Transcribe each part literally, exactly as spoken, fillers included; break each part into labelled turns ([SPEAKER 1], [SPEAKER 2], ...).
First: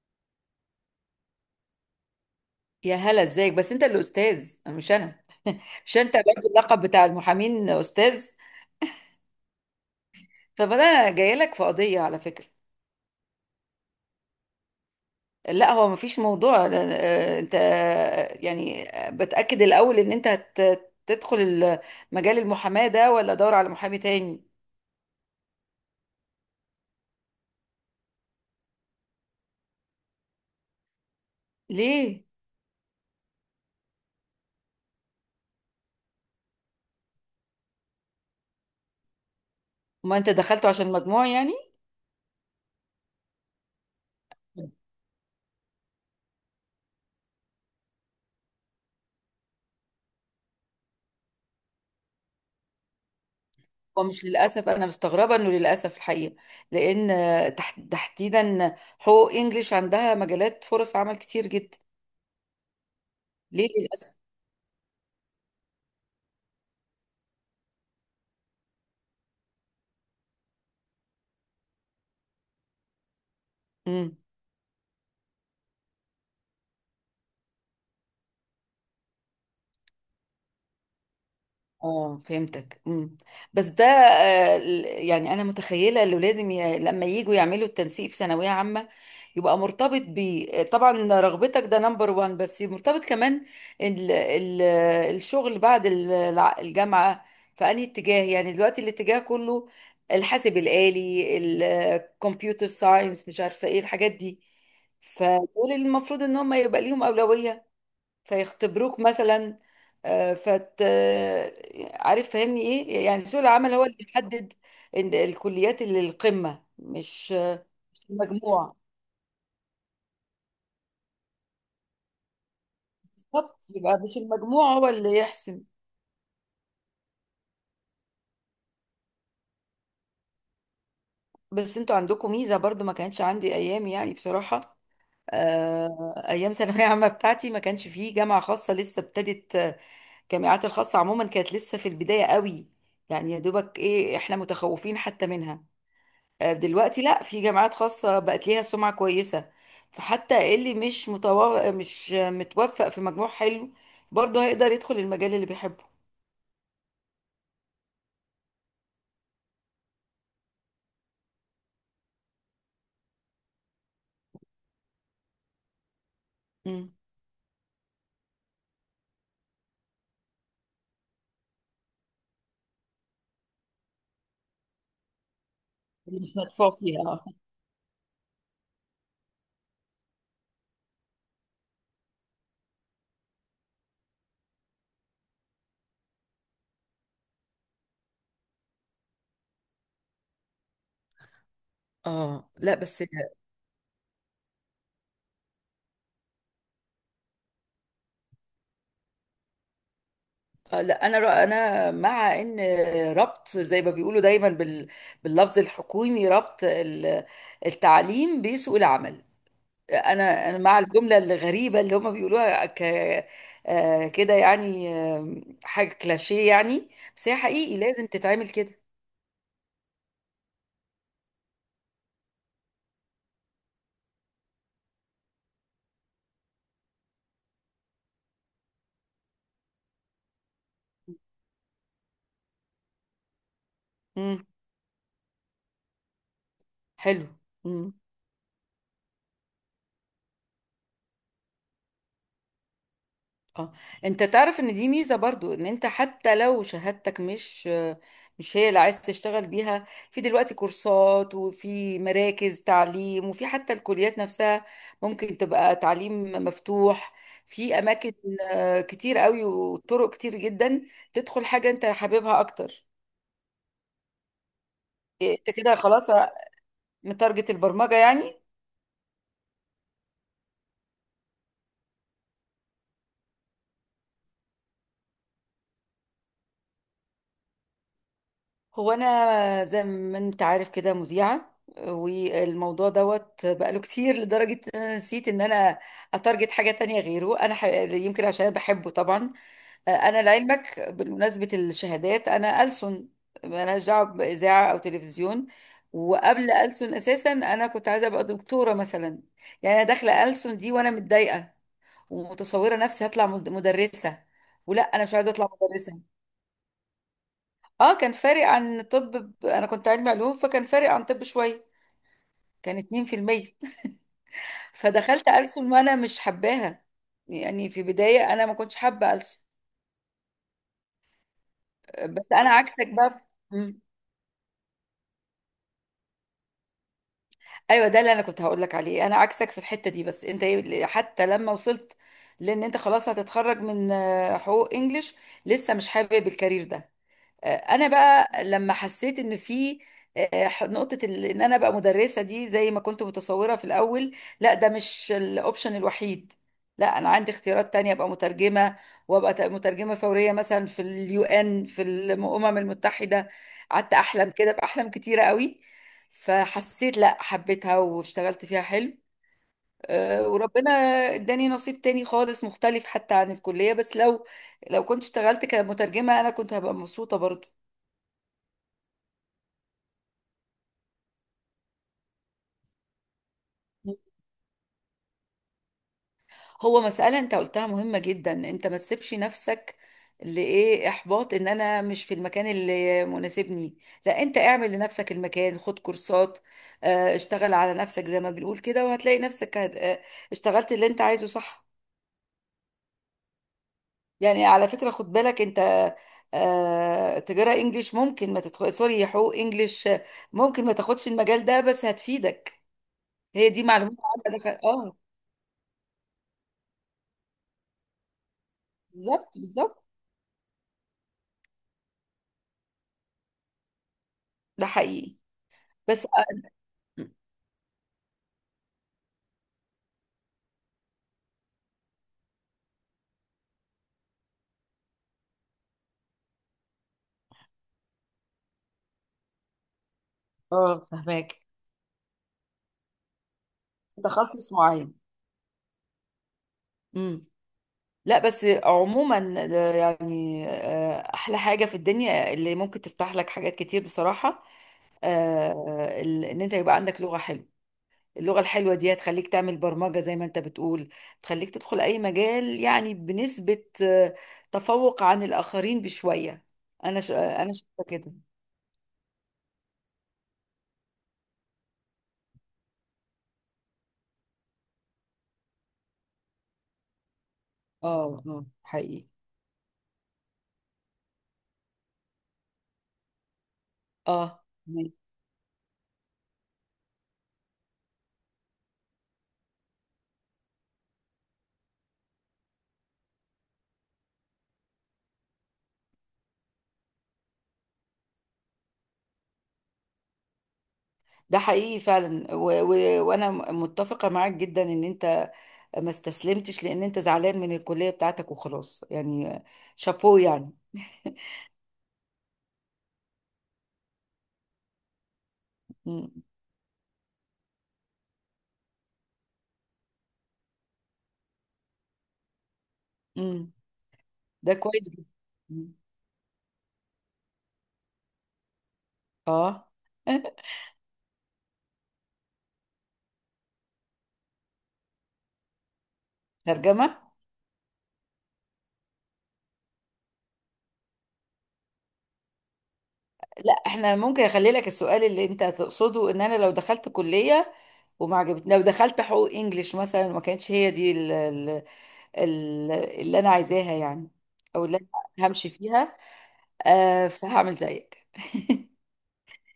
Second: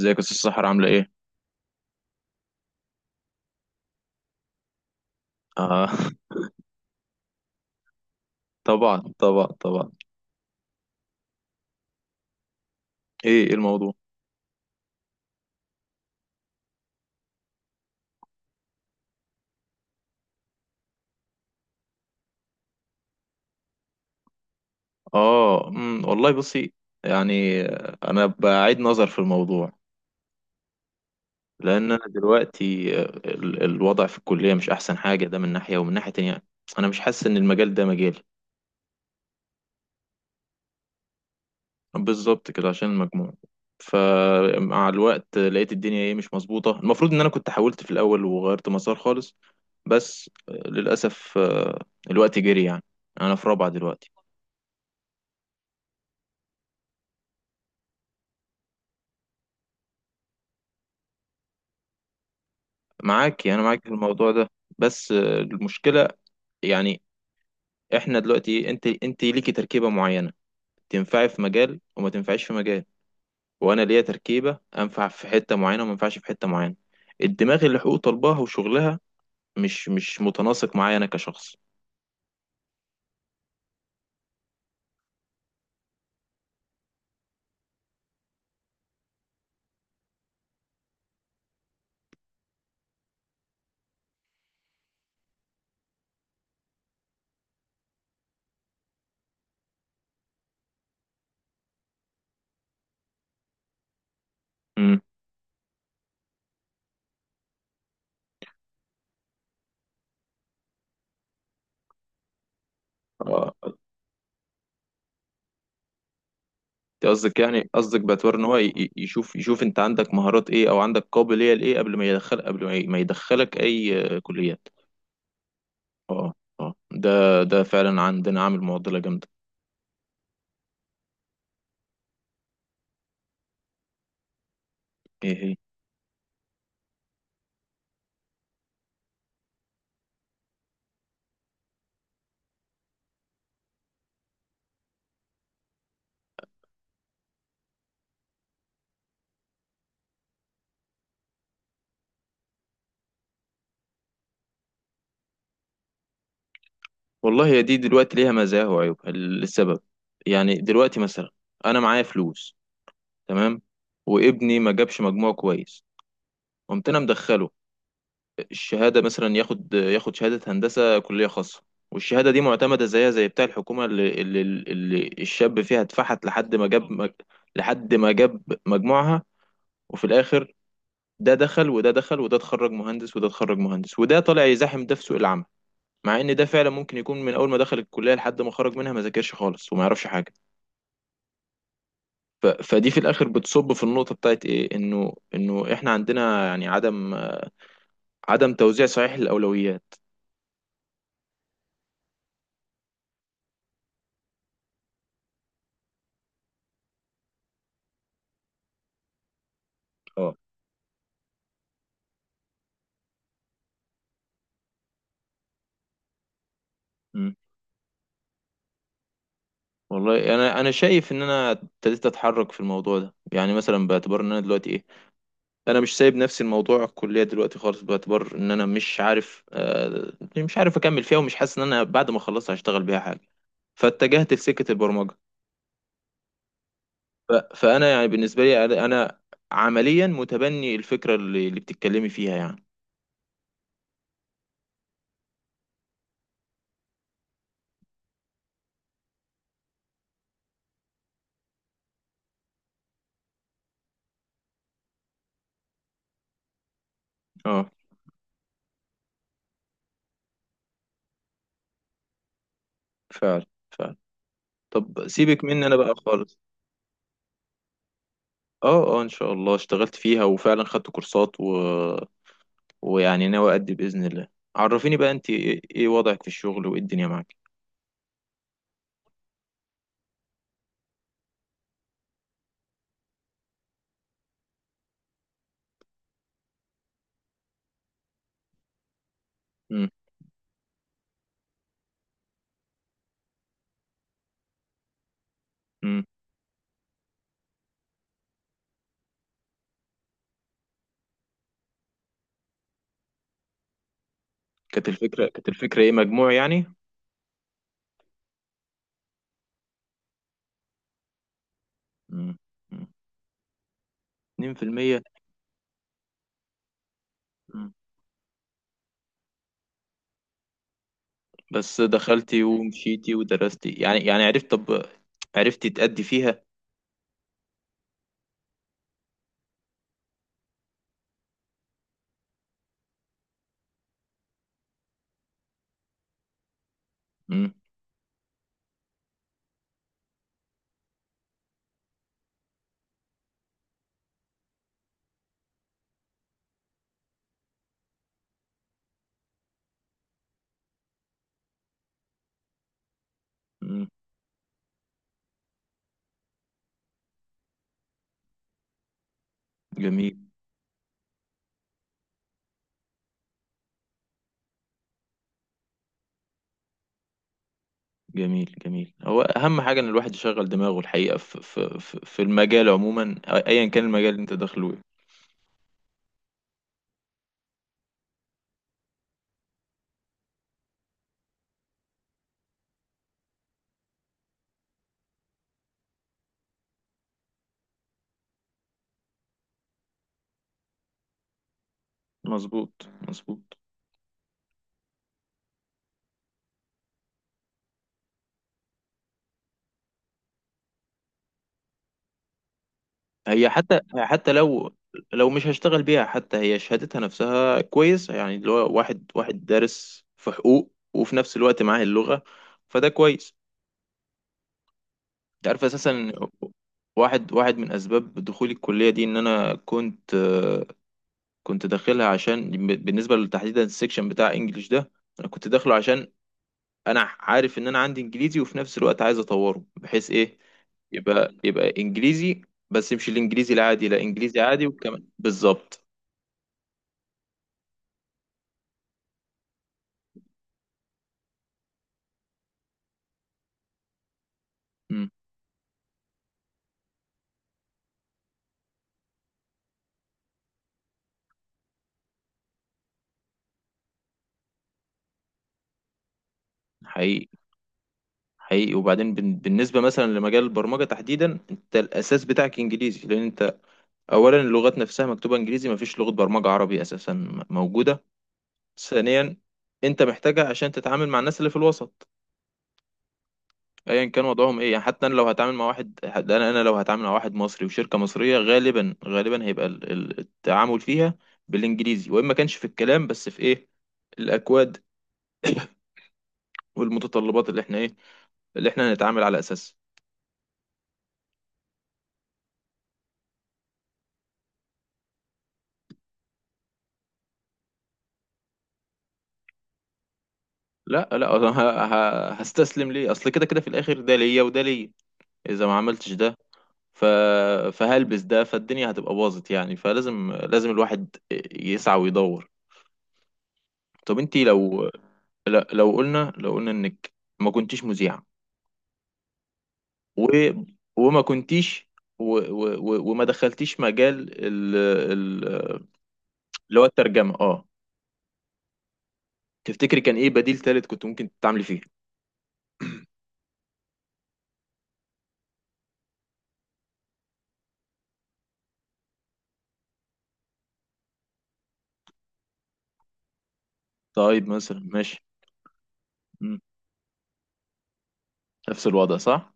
[SPEAKER 1] ازيك يا استاذ سحر، عامله ايه؟
[SPEAKER 2] يا هلا، ازيك؟ بس انت اللي استاذ، مش انا.
[SPEAKER 1] آه.
[SPEAKER 2] مش انت برضه اللقب بتاع المحامين استاذ؟
[SPEAKER 1] طبعا طبعا طبعا.
[SPEAKER 2] طب انا جاي لك في قضيه على فكره.
[SPEAKER 1] ايه ايه الموضوع؟
[SPEAKER 2] لا، هو مفيش موضوع لا- آه، انت، آه، يعني، آه، بتاكد الاول ان انت هت- تدخل ال- مجال المحاماه ده ولا دور على محامي تاني.
[SPEAKER 1] اه، امم والله بصي. يعني آه، انا بعيد نظر في الموضوع، لان انا
[SPEAKER 2] ليه؟
[SPEAKER 1] دلوقتي آه، ال- الوضع في الكليه مش احسن حاجه، ده من ناحيه، ومن ناحيه تانية انا مش حاسس ان المجال ده مجالي.
[SPEAKER 2] ما انت دخلته عشان مجموع يعني.
[SPEAKER 1] بالظبط كده عشان المجموع. فمع الوقت لقيت الدنيا ايه، مش مظبوطه، المفروض ان انا كنت حاولت في الاول وغيرت مسار خالص. بس آه، للاسف آه، الوقت جري يعني، انا في رابعه دلوقتي.
[SPEAKER 2] ومش للاسف، انا مستغربه انه للاسف الحقيقه، لان آه، تح- تحديدا حقوق انجليش عندها مجالات فرص عمل كتير جدا.
[SPEAKER 1] معاكي، انا
[SPEAKER 2] ليه
[SPEAKER 1] معاكي في
[SPEAKER 2] للاسف؟
[SPEAKER 1] الموضوع ده. بس آه، المشكله يعني، احنا دلوقتي انت انت ليكي تركيبه معينه، تنفعي في مجال وما تنفعيش في مجال، وانا ليا
[SPEAKER 2] مم.
[SPEAKER 1] تركيبه انفع في حته معينه وما ينفعش في حته معينه. الدماغ اللي حقوق طلبها وشغلها مش مش متناسق معايا انا كشخص.
[SPEAKER 2] اه، فهمتك. امم. بس ده آه، ال- يعني انا متخيله انه لازم ي... لما يجوا يعملوا التنسيق في ثانويه عامه يبقى مرتبط ب آه، طبعا رغبتك، ده نمبر وان، بس مرتبط كمان ال... ال... الشغل بعد ال- الع- الجامعه في انهي اتجاه. يعني دلوقتي الاتجاه كله الحاسب الآلي، الكمبيوتر ساينس، مش عارفه ايه الحاجات دي،
[SPEAKER 1] امم.
[SPEAKER 2] فدول المفروض ان هم يبقى ليهم اولويه فيختبروك مثلا آه، فت آه، عارف فاهمني ايه. يعني سوق
[SPEAKER 1] آه،
[SPEAKER 2] العمل هو اللي بيحدد إن الكليات اللي القمة
[SPEAKER 1] انت
[SPEAKER 2] مش
[SPEAKER 1] قصدك، يعني قصدك
[SPEAKER 2] مش
[SPEAKER 1] باعتبار ان هو ي-
[SPEAKER 2] المجموع،
[SPEAKER 1] ي- يشوف، يشوف انت عندك مهارات ايه او عندك قابليه لايه قبل ما يدخل، قبل ما ي- ما
[SPEAKER 2] بالظبط.
[SPEAKER 1] يدخلك اي
[SPEAKER 2] يبقى مش
[SPEAKER 1] آه، كليات.
[SPEAKER 2] المجموع هو اللي يحسم.
[SPEAKER 1] اه اه. ده ده فعلا عندنا عامل معضله جامده.
[SPEAKER 2] بس انتوا عندكم ميزة برضو ما كانتش عندي ايام يعني بصراحة.
[SPEAKER 1] ايه هي؟
[SPEAKER 2] آه، ايام ثانوية عامة بتاعتي ما كانش فيه جامعة خاصة، لسه ابتدت. آه، الجامعات الخاصة عموما كانت لسه في البداية قوي، يعني يا دوبك ايه، احنا متخوفين حتى منها. آه، دلوقتي لا، في جامعات خاصة بقت ليها سمعة كويسة، فحتى اللي مش متو... مش متوفق في مجموع حلو برضه هيقدر يدخل المجال اللي بيحبه.
[SPEAKER 1] والله هي دي دلوقتي ليها مزايا وعيوبها. السبب، يعني دلوقتي مثلا انا معايا فلوس، تمام، وابني ما جابش مجموع كويس، قمت
[SPEAKER 2] مم.
[SPEAKER 1] انا مدخله الشهاده، مثلا ياخد ياخد شهاده هندسه كليه خاصه. والشهاده دي معتمده زيها زي بتاع الحكومه، اللي, اللي, اللي الشاب فيها
[SPEAKER 2] اللي
[SPEAKER 1] اتفحت
[SPEAKER 2] مش
[SPEAKER 1] لحد ما
[SPEAKER 2] مدفوع
[SPEAKER 1] جاب
[SPEAKER 2] فيه،
[SPEAKER 1] مج...
[SPEAKER 2] اه.
[SPEAKER 1] لحد ما جاب مجموعها. وفي الاخر ده دخل وده دخل، وده اتخرج مهندس وده اتخرج مهندس، وده طالع يزاحم ده في سوق العمل، مع ان ده فعلا ممكن يكون من اول ما دخل الكليه لحد ما خرج منها ما ذاكرش خالص وما يعرفش حاجه. ف...
[SPEAKER 2] اه لا
[SPEAKER 1] فدي في
[SPEAKER 2] بس
[SPEAKER 1] الاخر بتصب في النقطه بتاعت ايه، انه انه احنا عندنا يعني عدم، عدم توزيع صحيح للاولويات.
[SPEAKER 2] آه، لا، انا رأ... انا مع ان ربط زي ما بيقولوا دايما بال... باللفظ الحكومي، ربط ال- التعليم بسوق العمل.
[SPEAKER 1] اه.
[SPEAKER 2] انا انا مع الجمله الغريبه اللي هم بيقولوها ك آه، كده، يعني آه، حاجه كلاشيه يعني، بس
[SPEAKER 1] مم.
[SPEAKER 2] هي حقيقي لازم تتعمل كده.
[SPEAKER 1] والله، انا انا شايف ان انا ابتديت اتحرك في الموضوع ده، يعني مثلا باعتبار ان انا دلوقتي ايه، انا مش سايب نفسي الموضوع، الكليه دلوقتي خالص، باعتبار ان انا مش عارف آه، مش عارف اكمل فيها، ومش حاسس ان انا بعد ما اخلصها هشتغل بيها حاجه، فاتجهت
[SPEAKER 2] امم.
[SPEAKER 1] لسكه البرمجه.
[SPEAKER 2] حلو.
[SPEAKER 1] ف- فانا يعني بالنسبه لي، انا أنا عمليا متبني الفكره اللي, اللي بتتكلمي فيها يعني.
[SPEAKER 2] اه. انت تعرف ان دي ميزة برضو، ان انت حتى لو شهادتك مش مش هي اللي عايز تشتغل بيها، في دلوقتي كورسات، وفي مراكز تعليم، وفي حتى الكليات نفسها ممكن تبقى تعليم مفتوح،
[SPEAKER 1] اه
[SPEAKER 2] في اماكن آه، كتير قوي، وطرق كتير جدا تدخل حاجة انت حاببها اكتر.
[SPEAKER 1] فعلا، فعلا. طب
[SPEAKER 2] إيه،
[SPEAKER 1] سيبك
[SPEAKER 2] انت
[SPEAKER 1] مني
[SPEAKER 2] كده
[SPEAKER 1] انا بقى
[SPEAKER 2] خلاص
[SPEAKER 1] خالص.
[SPEAKER 2] متارجت البرمجة يعني؟
[SPEAKER 1] اه اه، ان شاء الله اشتغلت فيها وفعلا خدت كورسات، و... ويعني ناوي ادي باذن الله. عرفيني بقى انت ايه، إيه وضعك في الشغل وايه الدنيا معاك؟
[SPEAKER 2] هو انا زي ما انت عارف كده مذيعه، والموضوع دوت بقاله كتير لدرجه ان انا نسيت ان انا اتارجت حاجه تانية غيره. انا ح... يمكن عشان أنا بحبه طبعا.
[SPEAKER 1] امم.
[SPEAKER 2] انا لعلمك بمناسبه الشهادات انا ألسن، مالهاش دعوه باذاعه او تلفزيون.
[SPEAKER 1] امم.
[SPEAKER 2] وقبل ألسن اساسا انا كنت عايزه ابقى دكتوره مثلا. يعني انا داخله ألسن دي وانا متضايقه، ومتصوره نفسي هطلع مد- مدرسه، ولا
[SPEAKER 1] كانت
[SPEAKER 2] انا مش
[SPEAKER 1] الفكره،
[SPEAKER 2] عايزه اطلع
[SPEAKER 1] كانت الفكره ايه،
[SPEAKER 2] مدرسه.
[SPEAKER 1] مجموع يعني؟
[SPEAKER 2] اه، كان فارق عن طب. ب- انا كنت علمي علوم، فكان فارق عن طب شويه.
[SPEAKER 1] امم.
[SPEAKER 2] كان اتنين في المية.
[SPEAKER 1] اثنين في المئة.
[SPEAKER 2] فدخلت ألسن وانا مش حباها. يعني
[SPEAKER 1] مم.
[SPEAKER 2] في بدايه انا ما كنتش حابه ألسن.
[SPEAKER 1] بس
[SPEAKER 2] بس
[SPEAKER 1] دخلتي
[SPEAKER 2] انا عكسك بقى
[SPEAKER 1] ومشيتي
[SPEAKER 2] في...
[SPEAKER 1] ودرستي
[SPEAKER 2] مم.
[SPEAKER 1] يعني، يعني عرفت طب، عرفتي تأدي فيها.
[SPEAKER 2] ايوه، ده اللي انا كنت هقول لك عليه. انا عكسك في الحته دي. بس انت إيه- حتى لما وصلت، لان انت خلاص هتتخرج من آه، حقوق انجليش لسه مش حابب الكارير ده.
[SPEAKER 1] امم.
[SPEAKER 2] آه، انا بقى لما حسيت ان في آه، نقطة ال- ان انا بقى مدرسة دي زي ما كنت متصورة في الاول، لا، ده مش الاوبشن الوحيد. لا، انا عندي اختيارات تانية، ابقى مترجمة، وابقى ت- مترجمة فورية مثلا في اليو ان، في الامم المتحدة.
[SPEAKER 1] امم.
[SPEAKER 2] قعدت احلم كده باحلام كتيرة قوي، فحسيت لا، حبيتها واشتغلت فيها حلو.
[SPEAKER 1] جميل.
[SPEAKER 2] آه، وربنا اداني نصيب تاني خالص، مختلف حتى عن الكلية. بس لو لو كنت اشتغلت كمترجمة، انا كنت هبقى مبسوطة برضو.
[SPEAKER 1] جميل جميل. هو اهم حاجه ان الواحد يشغل دماغه الحقيقه في في في في المجال عموما، ايا كان المجال اللي انت داخله إيه.
[SPEAKER 2] هو مسألة انت قلتها مهمة جدا، انت ما تسيبش نفسك لإيه إحباط إن أنا مش في المكان اللي مناسبني. لا، انت اعمل لنفسك المكان، خد كورسات، آه، اشتغل على نفسك زي ما بنقول كده، وهتلاقي نفسك هت- آه، اشتغلت اللي انت عايزه، صح؟
[SPEAKER 1] مظبوط مظبوط.
[SPEAKER 2] يعني على فكرة خد بالك انت، آه، تجارة انجليش ممكن ما تدخل، سوري، حقوق انجليش، آه، ممكن ما تاخدش المجال ده بس هتفيدك. هي
[SPEAKER 1] هي
[SPEAKER 2] دي
[SPEAKER 1] حتى،
[SPEAKER 2] معلومات
[SPEAKER 1] حتى
[SPEAKER 2] عامة، دخل
[SPEAKER 1] لو،
[SPEAKER 2] اه.
[SPEAKER 1] لو مش هشتغل بيها، حتى هي شهادتها نفسها كويس، يعني اللي هو واحد،
[SPEAKER 2] بالظبط
[SPEAKER 1] واحد
[SPEAKER 2] بالظبط.
[SPEAKER 1] دارس في حقوق وفي نفس الوقت معاه اللغه، فده كويس.
[SPEAKER 2] ده حقيقي.
[SPEAKER 1] انت عارف اساسا
[SPEAKER 2] بس
[SPEAKER 1] إن واحد، واحد من اسباب دخولي الكليه دي ان انا كنت كنت داخلها عشان بالنسبه لتحديدا السكشن بتاع انجليش ده، انا كنت داخله عشان انا عارف ان انا عندي انجليزي وفي نفس الوقت عايز اطوره بحيث ايه،
[SPEAKER 2] اه،
[SPEAKER 1] يبقى
[SPEAKER 2] فهماك.
[SPEAKER 1] يبقى انجليزي، بس مش الانجليزي العادي، لا انجليزي
[SPEAKER 2] تخصص
[SPEAKER 1] عادي
[SPEAKER 2] معين.
[SPEAKER 1] وكمان بالظبط.
[SPEAKER 2] امم. لا بس عموما ده يعني آه، احلى حاجه في الدنيا اللي ممكن تفتح لك حاجات كتير بصراحه.
[SPEAKER 1] امم.
[SPEAKER 2] آه، ال- ان انت يبقى عندك لغه حلوه، اللغه الحلوه دي هتخليك تعمل برمجه زي ما انت بتقول، تخليك تدخل اي مجال. يعني بنسبه آه، تفوق عن الاخرين بشويه. انا ش...
[SPEAKER 1] حقيقي،
[SPEAKER 2] آه، انا شايفه كده.
[SPEAKER 1] حقيقي. وبعدين بن- بالنسبه مثلا لمجال البرمجه تحديدا، انت الاساس بتاعك انجليزي، لان انت اولا اللغات نفسها مكتوبه انجليزي، ما فيش لغه برمجه عربي اساسا موجوده.
[SPEAKER 2] اه اه حقيقي.
[SPEAKER 1] ثانيا، انت محتاجها عشان تتعامل مع الناس اللي في الوسط، ايا كان
[SPEAKER 2] اه.
[SPEAKER 1] وضعهم ايه، يعني حتى انا لو هتعامل مع واحد، حتى انا انا لو هتعامل مع واحد مصري وشركه مصريه، غالبا غالبا هيبقى ال- ال- التعامل فيها بالانجليزي، وان ما كانش في الكلام، بس في ايه، الاكواد. والمتطلبات اللي احنا ايه، اللي احنا هنتعامل على اساسها.
[SPEAKER 2] ده حقيقي فعلا و... و... وانا متفقه معاك جدا ان انت ما استسلمتش لان انت زعلان من الكلية بتاعتك وخلاص يعني. شابوه يعني.
[SPEAKER 1] لا لا، أنا ه- ه- هستسلم ليه؟ اصل كده كده في الاخر ده ليا وده ليا، اذا ما
[SPEAKER 2] مم.
[SPEAKER 1] عملتش ده ف... فهلبس ده، فالدنيا هتبقى باظت يعني، فلازم، لازم الواحد يسعى ويدور.
[SPEAKER 2] مم.
[SPEAKER 1] طب انتي
[SPEAKER 2] ده كويس
[SPEAKER 1] لو،
[SPEAKER 2] جدا.
[SPEAKER 1] لا-
[SPEAKER 2] مم.
[SPEAKER 1] لو قلنا، لو قلنا انك ما كنتيش مذيعة،
[SPEAKER 2] اه.
[SPEAKER 1] و... وما كنتيش، و... و... و... وما دخلتيش مجال ال... ال... اللي هو
[SPEAKER 2] ترجمة.
[SPEAKER 1] الترجمة، اه، تفتكري كان ايه بديل تالت كنت ممكن تتعاملي فيه؟
[SPEAKER 2] لا، احنا ممكن اخلي لك السؤال اللي انت تقصده، ان انا لو دخلت كلية وما عجبت، لو دخلت حقوق انجليش مثلا، ما كانتش هي دي ال- ال- ال- اللي انا عايزاها يعني،
[SPEAKER 1] طيب
[SPEAKER 2] او اللي
[SPEAKER 1] مثلا ماشي.
[SPEAKER 2] انا همشي فيها.
[SPEAKER 1] مم.
[SPEAKER 2] آه، فهعمل زيك.
[SPEAKER 1] نفس الوضع، صح.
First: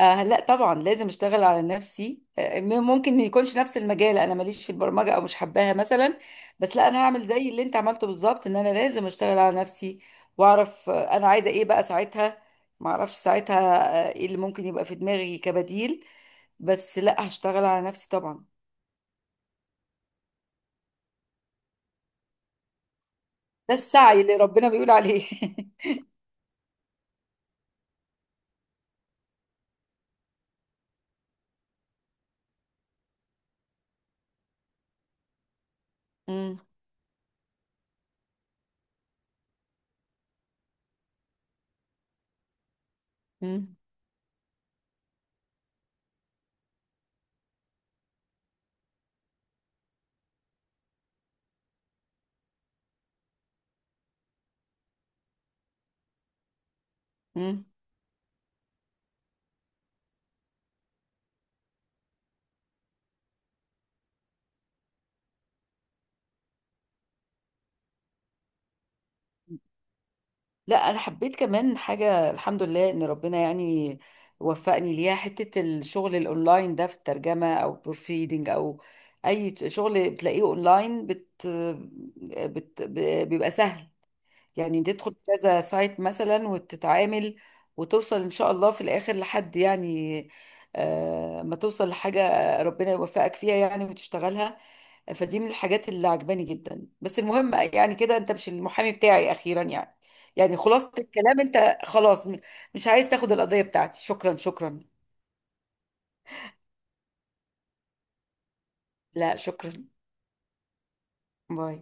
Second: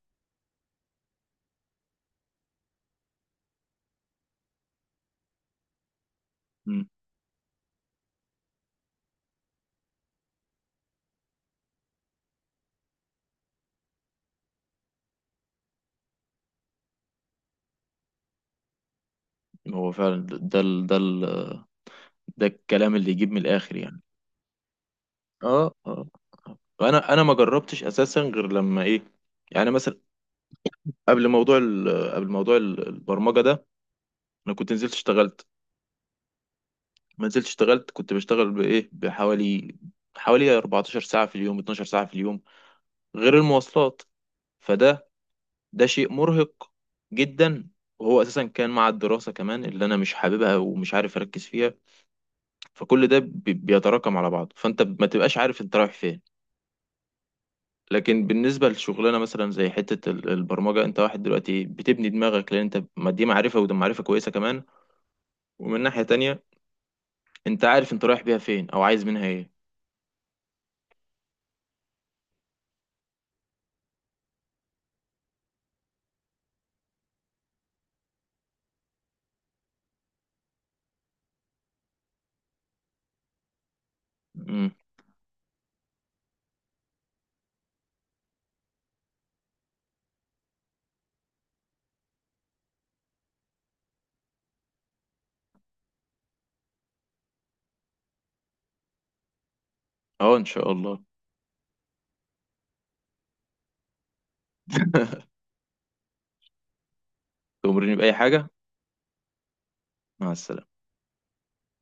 [SPEAKER 2] آه لا طبعا، لازم اشتغل على نفسي. آه م- ممكن ما يكونش نفس المجال، انا ماليش في البرمجه او مش حباها مثلا، بس
[SPEAKER 1] مم.
[SPEAKER 2] لا، انا هعمل زي اللي انت عملته بالظبط، ان انا لازم اشتغل على نفسي. واعرف آه، انا عايزه ايه بقى ساعتها. ما اعرفش ساعتها آه، ايه اللي ممكن يبقى في دماغي كبديل. بس لا، هشتغل على نفسي طبعا.
[SPEAKER 1] هو فعلا ده، ده ال... ده ال... ده الكلام اللي يجيب من
[SPEAKER 2] ده
[SPEAKER 1] الاخر يعني.
[SPEAKER 2] السعي اللي ربنا بيقول عليه.
[SPEAKER 1] اه اه. انا انا ما جربتش اساسا غير لما ايه، يعني مثلا قبل موضوع ال... قبل موضوع ال- البرمجة ده، انا كنت نزلت اشتغلت،
[SPEAKER 2] مم،
[SPEAKER 1] ما نزلت اشتغلت، كنت بشتغل بايه، بحوالي حوالي اربعتاشر ساعة في اليوم، اثنا عشر ساعة في اليوم غير
[SPEAKER 2] مم،
[SPEAKER 1] المواصلات. فده، ده شيء مرهق جدا، وهو اساسا كان مع الدراسة كمان اللي انا مش حاببها ومش عارف اركز فيها، فكل ده بي- بيتراكم على بعض، فانت ما تبقاش عارف انت رايح فين.
[SPEAKER 2] مم.
[SPEAKER 1] لكن بالنسبة للشغلانة مثلا زي حتة ال- البرمجة، انت واحد دلوقتي بتبني دماغك، لان انت ما دي معرفة، وده معرفة كويسة كمان. ومن ناحية تانية، انت عارف انت رايح بيها فين او عايز منها ايه.
[SPEAKER 2] لا، انا حبيت كمان حاجه، الحمد لله ان ربنا يعني وفقني ليها، حته الشغل الاونلاين ده في الترجمه او بروفيدنج او اي شغل بتلاقيه اونلاين بت... بت... بيبقى سهل.
[SPEAKER 1] امم.
[SPEAKER 2] يعني تدخل كذا سايت مثلا وتتعامل، وتوصل ان شاء الله في الاخر لحد يعني آه، ما توصل لحاجة ربنا يوفقك فيها يعني وتشتغلها. فدي من الحاجات اللي عجباني جدا. بس المهم يعني كده انت مش المحامي بتاعي اخيرا يعني.
[SPEAKER 1] اه ان
[SPEAKER 2] يعني
[SPEAKER 1] شاء
[SPEAKER 2] خلاصة
[SPEAKER 1] الله.
[SPEAKER 2] الكلام انت خلاص م- مش عايز تاخد القضية بتاعتي. شكرا، شكرا.
[SPEAKER 1] تأمرني بأي حاجة.
[SPEAKER 2] لا شكرا.
[SPEAKER 1] مع السلامة.
[SPEAKER 2] باي.